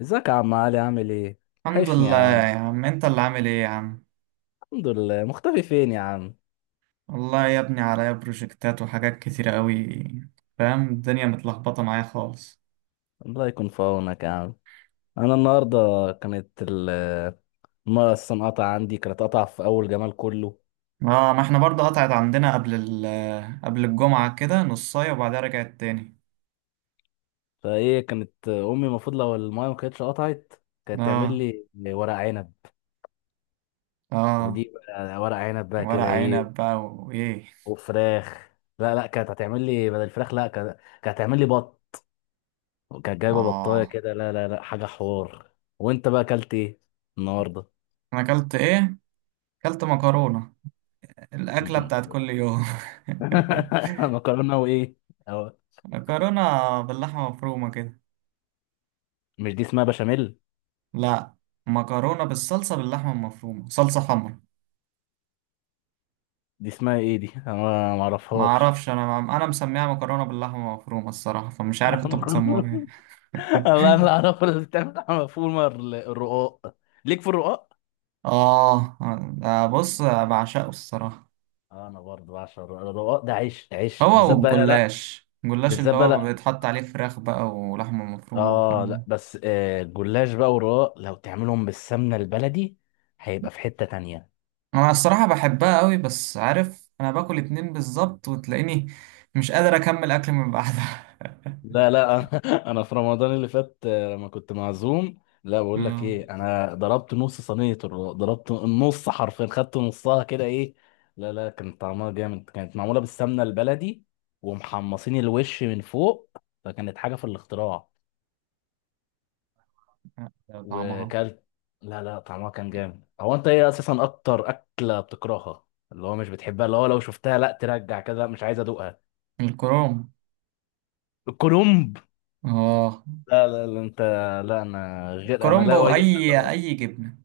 ازيك يا عم علي؟ عامل ايه؟ الحمد وحشني يا لله عم. يا عم. انت اللي عامل ايه يا عم؟ الحمد لله، مختفي فين يا عم؟ والله يا ابني عليا بروجكتات وحاجات كتيرة قوي. فاهم الدنيا متلخبطة معايا خالص. الله يكون في عونك يا عم. انا النهارده كانت الميه اصلا قطع عندي، كانت قطع في اول جمال كله. اه، ما احنا برضه قطعت عندنا قبل قبل الجمعة كده نصاية وبعدها رجعت تاني. فايه كانت امي المفروض لو الميه ما كانتش قطعت كانت تعمل اه. لي ورق عنب، اه، ودي بقى ورق عنب بقى ورق كده ايه عنب بقى وايه؟ وفراخ. لا كانت هتعمل لي بدل الفراخ، لا كانت، كانت هتعمل لي بط، كانت جايبه بطايه اه. كده، لا حاجه حوار. وانت بقى اكلت ايه النهارده؟ انا اكلت ايه؟ اكلت مكرونة، الاكلة بتاعت كل يوم. مكرونه وايه؟ أو مكرونة باللحمة مفرومة كده. مش دي اسمها بشاميل؟ لا، مكرونة بالصلصة باللحمة المفرومة، صلصة حمرا. دي اسمها ايه دي؟ انا ما ما اعرفهاش. اعرفش، انا مسميها مكرونه باللحمه مفرومه الصراحه، فمش عارف انتوا مكرونه. بتسموها ايه. والله انا اعرف اللي بتعمل مفهوم الرقاق، ليك في الرقاق. اه. ده بص، بعشقه الصراحه. آه، انا برضه بعشق الرقاق، الرقاق ده عيش، عيش هو بالذات بقى لا. والجلاش، الجلاش بالذات اللي بقى هو لا، بيتحط عليه فراخ بقى ولحمه مفرومه اه وحاجات دي. لا بس آه الجلاش بقى والرقاق لو تعملهم بالسمنه البلدي هيبقى في حته تانية. انا الصراحه بحبها قوي، بس عارف، انا باكل اتنين بالظبط وتلاقيني مش قادر اكمل اكل من بعدها. لا أنا في رمضان اللي فات آه، لما كنت معزوم، لا بقول لك آه. ايه، انا ضربت نص صينيه ضربت النص حرفيا، خدت نصها كده ايه. لا كان طعمها جامد، كانت معموله بالسمنه البلدي ومحمصين الوش من فوق، فكانت حاجه في الاختراع. ده طعمها. وكلت، لا طعمها كان جامد. هو انت ايه اساسا اكتر اكله بتكرهها، اللي هو مش بتحبها، اللي هو لو شفتها لا ترجع كده مش عايز ادوقها؟ الكروم. الكرنب، اه لا انت، لا انا غير، انا لا كرومبو، اؤيد. اي جبنه،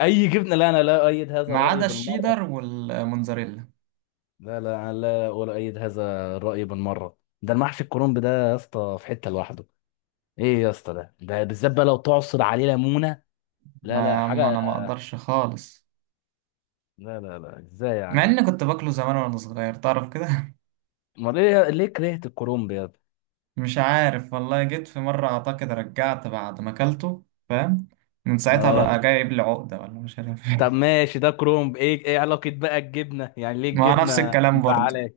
أي جبنة، لا أنا لا أؤيد هذا ما الرأي عدا بالمرة. الشيدر والموتزاريلا. لا أنا لا ولا أؤيد هذا الرأي بالمرة، ده المحشي الكرنب ده يا اسطى في حتة لوحده. إيه يا اسطى، ده بالذات بقى لو تعصر عليه ليمونة. ما لا يا لا عم حاجة، انا ما اقدرش خالص، لا إزاي مع يعني؟ اني كنت باكله زمان وانا صغير تعرف كده. أمال ليه؟ ليه كرهت الكرنب يا ابني؟ مش عارف والله، جيت في مرة اعتقد رجعت بعد ما اكلته فاهم. من ساعتها بقى آه. جايب لي عقدة ولا مش عارف طب إيه. ماشي، ده كرنب، إيه إيه علاقة بقى الجبنة؟ يعني ليه ما نفس الجبنة الكلام برضو. مزعلاك؟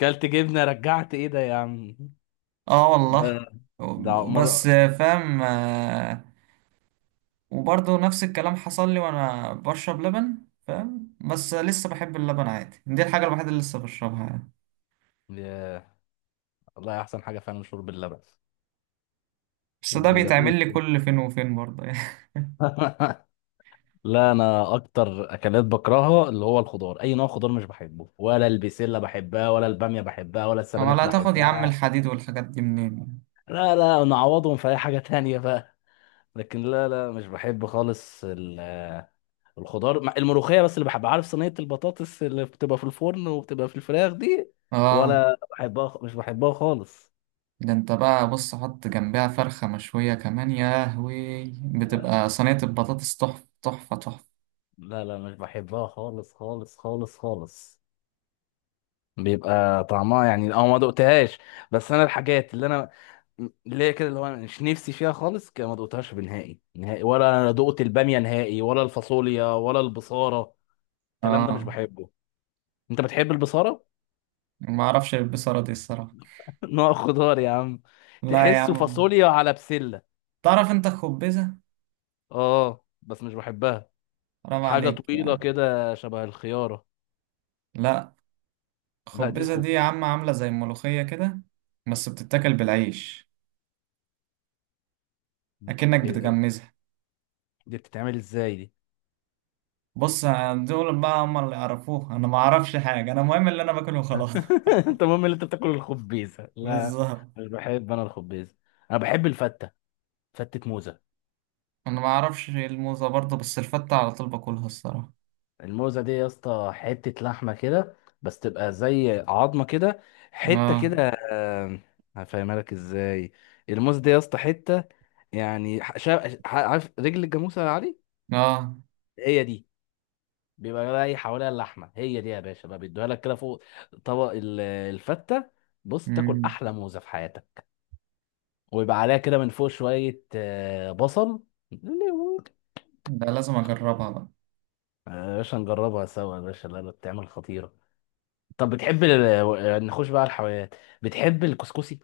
كلت جبنة رجعت، إيه ده يا عم؟ اه ده والله. ده مرة. بس. فاهم. وبرضو نفس الكلام حصل لي وانا بشرب لبن. فاهم، بس لسه بحب اللبن عادي، دي الحاجة الوحيدة اللي لسه بشربها يعني. ياه، والله أحسن حاجة فعلا شرب اللبن. بس ده بيبقى فيه. بيتعمل لي كل فين وفين برضه يعني. لا انا اكتر اكلات بكرهها اللي هو الخضار، اي نوع خضار مش بحبه، ولا البسله بحبها، ولا الباميه بحبها، ولا اما السبانخ لا تاخد يا عم بحبها. الحديد والحاجات دي منين؟ لا نعوضهم في اي حاجه تانية بقى، لكن لا مش بحب خالص الخضار الملوخيه بس اللي بحبها. عارف صينيه البطاطس اللي بتبقى في الفرن وبتبقى في الفراخ دي؟ اه. ولا بحبها، مش بحبها خالص. ده انت بقى بص، حط جنبها فرخة مشوية كمان، يا لهوي بتبقى صينية البطاطس تحفة تحفة تحفة. لا مش بحبها خالص خالص خالص خالص. بيبقى طعمها يعني اه ما دقتهاش. بس انا الحاجات اللي هي كده اللي هو أنا مش نفسي فيها خالص كده ما دقتهاش بنهائي نهائي. ولا انا دقت الباميه نهائي، ولا الفاصوليا، ولا البصاره. الكلام ده مش اه، بحبه. انت بتحب البصاره؟ ما اعرفش البصرة دي الصراحة. نوع خضار يا عم، لا يا تحسه عم. فاصوليا على بسله. تعرف انت خبزة؟ اه بس مش بحبها، حرام حاجه عليك طويله يعني. كده شبه الخياره. لا، لا دي خبزة دي يا عم عاملة زي الملوخية كده، بس بتتاكل بالعيش، اكنك إيه-، بتغمزها. دي بتتعمل ازاي دي؟ بص، دول بقى هم اللي يعرفوه، انا ما اعرفش حاجة، انا المهم اللي انا باكله خلاص. انت المهم ان انت بتاكل الخبيزه، لا بالظبط. مش بحب انا الخبيزه. انا بحب الفته، فتة موزة. انا ما اعرفش الموزة برضه، بس الفتة على طول باكلها الصراحة. الموزة دي يا اسطى حتة لحمة كده، بس تبقى زي عظمة كده، حتة اه. كده آم، هفهمها لك ازاي. الموزة دي يا اسطى حتة، يعني عارف رجل الجاموسة يا علي؟ اه. هي دي، بيبقى راي حواليها اللحمة. هي دي يا باشا بقى بيدوها لك كده فوق طبق الفتة. بص تاكل مم. أحلى موزة في حياتك، ويبقى عليها كده من فوق شوية آه، بصل. ده لازم اجربها بقى. آه، يا باشا نجربها سوا يا باشا، لا بتعمل خطيرة. طب بتحب ال... آه، نخش بقى على الحلويات. بتحب الكسكسي؟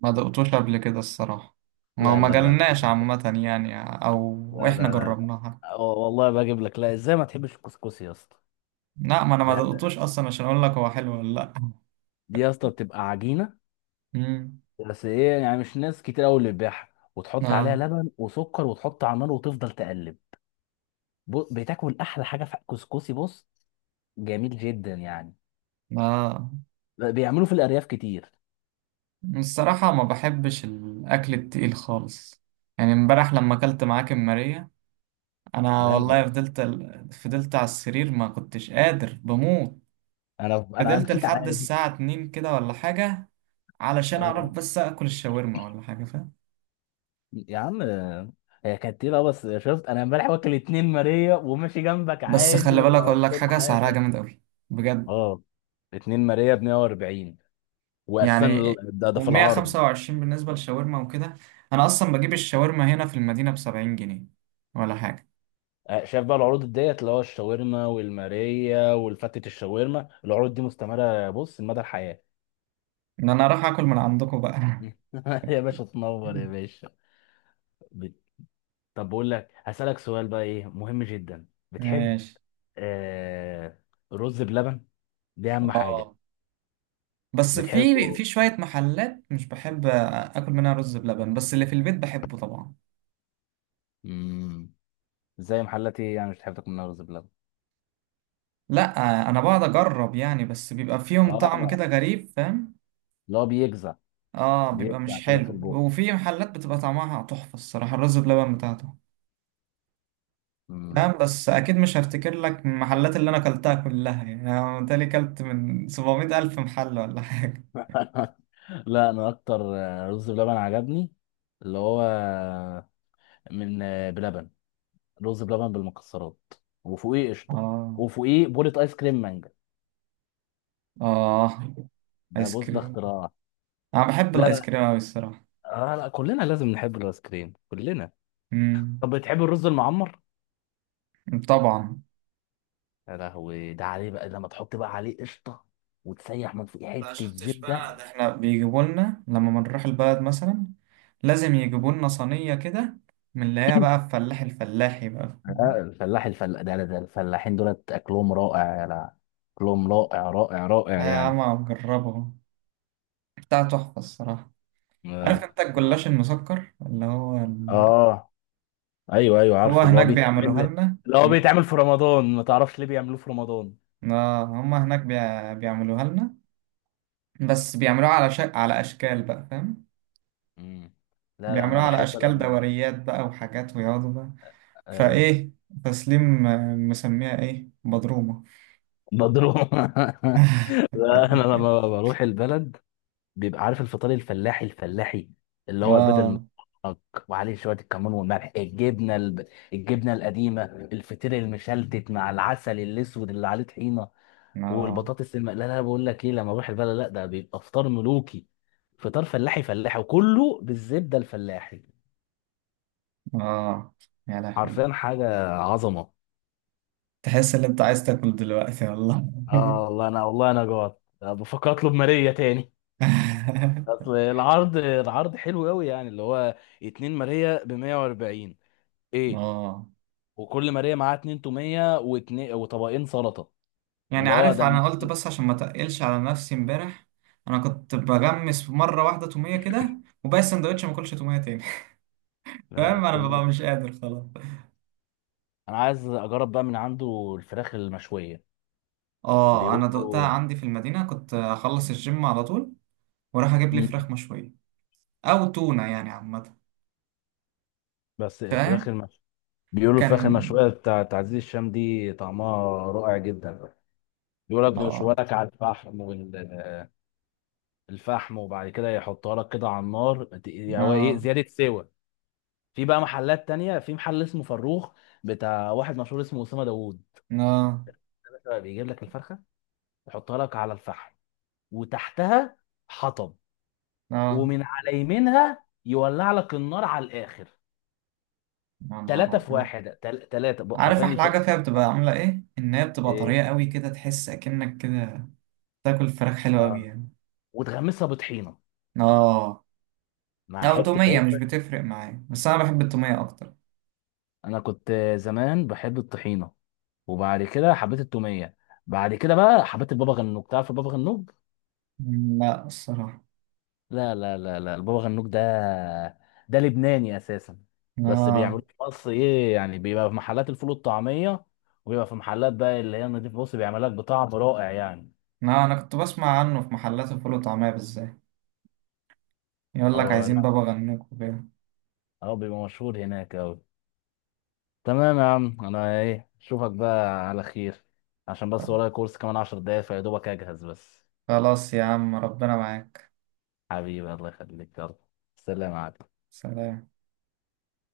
ما دقتوش قبل كده الصراحة، ما لا ما لا لا جالناش عامة يعني، او لا احنا لا لا لا. جربناها. والله بجيب لك، لا ازاي ما تحبش الكسكسي يا اسطى؟ لا، ما انا ما ده- دقتوش اصلا عشان اقول لك هو حلو ولا لا. دي يا اسطى بتبقى عجينه، مم. بس ايه يعني مش ناس كتير قوي اللي بتبيعها، وتحط عليها اه. لبن وسكر وتحط على النار وتفضل تقلب. بتاكل احلى حاجه في الكسكسي، بص جميل جدا يعني. اه. بيعملوا في الارياف كتير. الصراحة ما بحبش الاكل التقيل خالص. يعني امبارح لما اكلت معاك ماريا، انا انا والله فضلت على السرير، ما كنتش قادر، بموت. انا أنا فضلت مشيت لحد على دي. الساعة 2 كده ولا حاجة، علشان اعرف بس اكل الشاورما ولا حاجه فاهم. يا عم هي كانت ايه بقى؟ بس شفت انا امبارح واكل اتنين ماريا وماشي جنبك بس عادي خلي بالك اقول لك وكل حاجه، سعرها حاجه. جامد قوي بجد. اه، اتنين ماريا ب 140، واساسا يعني ده في العرض. و125 بالنسبه للشاورما وكده. انا اصلا بجيب الشاورما هنا في المدينه ب 70 جنيه ولا حاجه. آه، شايف بقى العروض ديت اللي هو الشاورما والماريا والفتة الشاورما، العروض دي مستمرة بص لمدى الحياة. ان انا اروح اكل من عندكم بقى. يا باشا تنور يا باشا. بت- طب بقول لك هسألك سؤال بقى ايه مهم جدا. بتحب ماشي. آه رز بلبن؟ دي اهم حاجة. اه، بس في بتحبه. في شويه محلات مش بحب اكل منها رز بلبن، بس اللي في البيت بحبه طبعا. مم. زي محلات ايه يعني مش بتحب تاكل منها رز بلبن؟ لا انا بقعد اجرب يعني، بس بيبقى فيهم طعم اه. كده غريب فاهم. اللي هو بيجزع، اه، بيبقى بيجزع مش كده في حلو، البوق. وفي محلات بتبقى طعمها تحفة الصراحة الرز بلبن بتاعته. مم. فاهم، بس أكيد مش هفتكر لك المحلات اللي أنا كلتها كلها، يعني أنا متهيألي كلت من 700 ألف محل ولا حاجة. لا انا اكتر آه، رز بلبن عجبني اللي هو آه، من آه، بلبن، رز بلبن بالمكسرات وفوقيه قشطه، اه. وفوقيه بولة ايس كريم مانجا. اه. ده آيس بص ده كريم. اختراع. أنا بحب لا الآيس لا كريم أوي الصراحة. آه لا كلنا لازم نحب الايس كريم كلنا. امم. طب بتحب الرز المعمر؟ طبعا. يا لهوي ده عليه بقى لما تحط بقى عليه قشطه وتسيح من فوق ما حته شفتش بقى، ده زبده. احنا بيجيبوا لنا لما بنروح البلد مثلا، لازم يجيبوا لنا صينية كده من اللي هي بقى الفلاح، الفلاحي بقى. لا الفلاح الفلا ده, ده ده الفلاحين دولت اكلهم رائع. لا اكلهم رائع رائع آه رائع يا يعني. عم، أجربه. بتاع تحفة الصراحة. اه. عارف انت آه. الجلاش المسكر اللي هو آه. ايوه ايوه هو عارفه اللي هو هناك بيعملوها بيتعمل، لنا. اللي هو ماشي. بيتعمل في رمضان. ما تعرفش ليه بيعملوه في رمضان؟ اه، هما هناك بيعملوها لنا، بس بيعملوها على على اشكال بقى فاهم. مم. لا بيعملوها انا على بحب اشكال لما، دوريات بقى وحاجات ويقعدوا بقى. ايوه، فايه، تسليم مسميها ايه، بضرومه. مضروب. لا انا لما بروح البلد بيبقى عارف الفطار الفلاحي الفلاحي، اللي هو البيض اه. المسلوق وعليه شويه الكمون والملح، الجبنه الجبنه القديمه، الفطير المشلتت مع العسل الاسود اللي عليه طحينه، اه. والبطاطس لا بقول لك ايه، لما اروح البلد لا ده بيبقى فطار ملوكي، فطار فلاحي فلاحي وكله بالزبده الفلاحي، اه. يا لهوي، حرفيا حاجه عظمه. تحس ان انت عايز تاكل دلوقتي والله. اه والله، انا والله جوعت بفكر اطلب ماريا تاني. اصل العرض، العرض حلو قوي يعني، اللي هو اتنين ماريا ب 140، ايه. اه. وكل ماريا معاها اتنين توميه واتنين وطبقين سلطه. يعني اللي هو عارف انا قلت بس عشان ما تقلش على نفسي، امبارح انا كنت بغمس مره واحده توميه كده، وباقي السندوتش ما اكلش توميه تاني. فاهم انا التوميه ببقى دي. مش قادر خلاص. انا عايز اجرب بقى من عنده الفراخ المشويه. اه، انا دقتها بيقولوا، عندي في المدينه، كنت اخلص الجيم على طول واروح اجيب لي مم. فراخ مشويه او تونه يعني عامه. بس الفراخ فاهم. المشويه، بيقولوا الفراخ كان. المشويه بتاعت عزيز الشام دي طعمها رائع جدا. بيقول لك بيشوها اه. لك على الفحم والفحم، وبعد كده يحطها لك كده على النار يعني هو ايه اه. زياده سوى. في بقى محلات تانية، في محل اسمه فروخ بتاع واحد مشهور اسمه اسامه داوود، اه. بيجيب لك الفرخه يحطها لك على الفحم وتحتها حطب اه. ومن على يمينها يولع لك النار على الاخر. يا نهار ثلاثة في أبيض. واحد، ثلاثة عارف حرفيا احلى الفرق. حاجه فيها بتبقى عامله ايه؟ ان هي بتبقى ايه طريه قوي كده، تحس اكنك كده تاكل فراخ حلوه قوي اه. يعني. وتغمسها بطحينة اه. مع أو حتة تومية عيش مش بس. بتفرق معايا، بس أنا بحب التومية أكتر. انا كنت زمان بحب الطحينة، وبعد كده حبيت التومية، بعد كده بقى حبيت البابا غنوج. تعرف البابا غنوج؟ مم، لا الصراحة. لا البابا غنوج ده، ده لبناني اساسا، بس لا، بيعملوه في مصر. ايه يعني، بيبقى في محلات الفول والطعميه، وبيبقى في محلات بقى اللي هي النضيف بص بيعمل لك بطعم رائع يعني. لا أنا كنت بسمع عنه في محلات الفول وطعمية بالذات، يقول لك هو عايزين لا، بابا غنوج وكده. هو بيبقى مشهور هناك اوي. تمام يا عم، انا ايه اشوفك بقى على خير، عشان بس ورايا كورس كمان 10 دقايق فيا دوبك اجهز بس. خلاص يا عم، ربنا معاك. حبيبي الله يخليك، يلا سلام عليكم. سلام.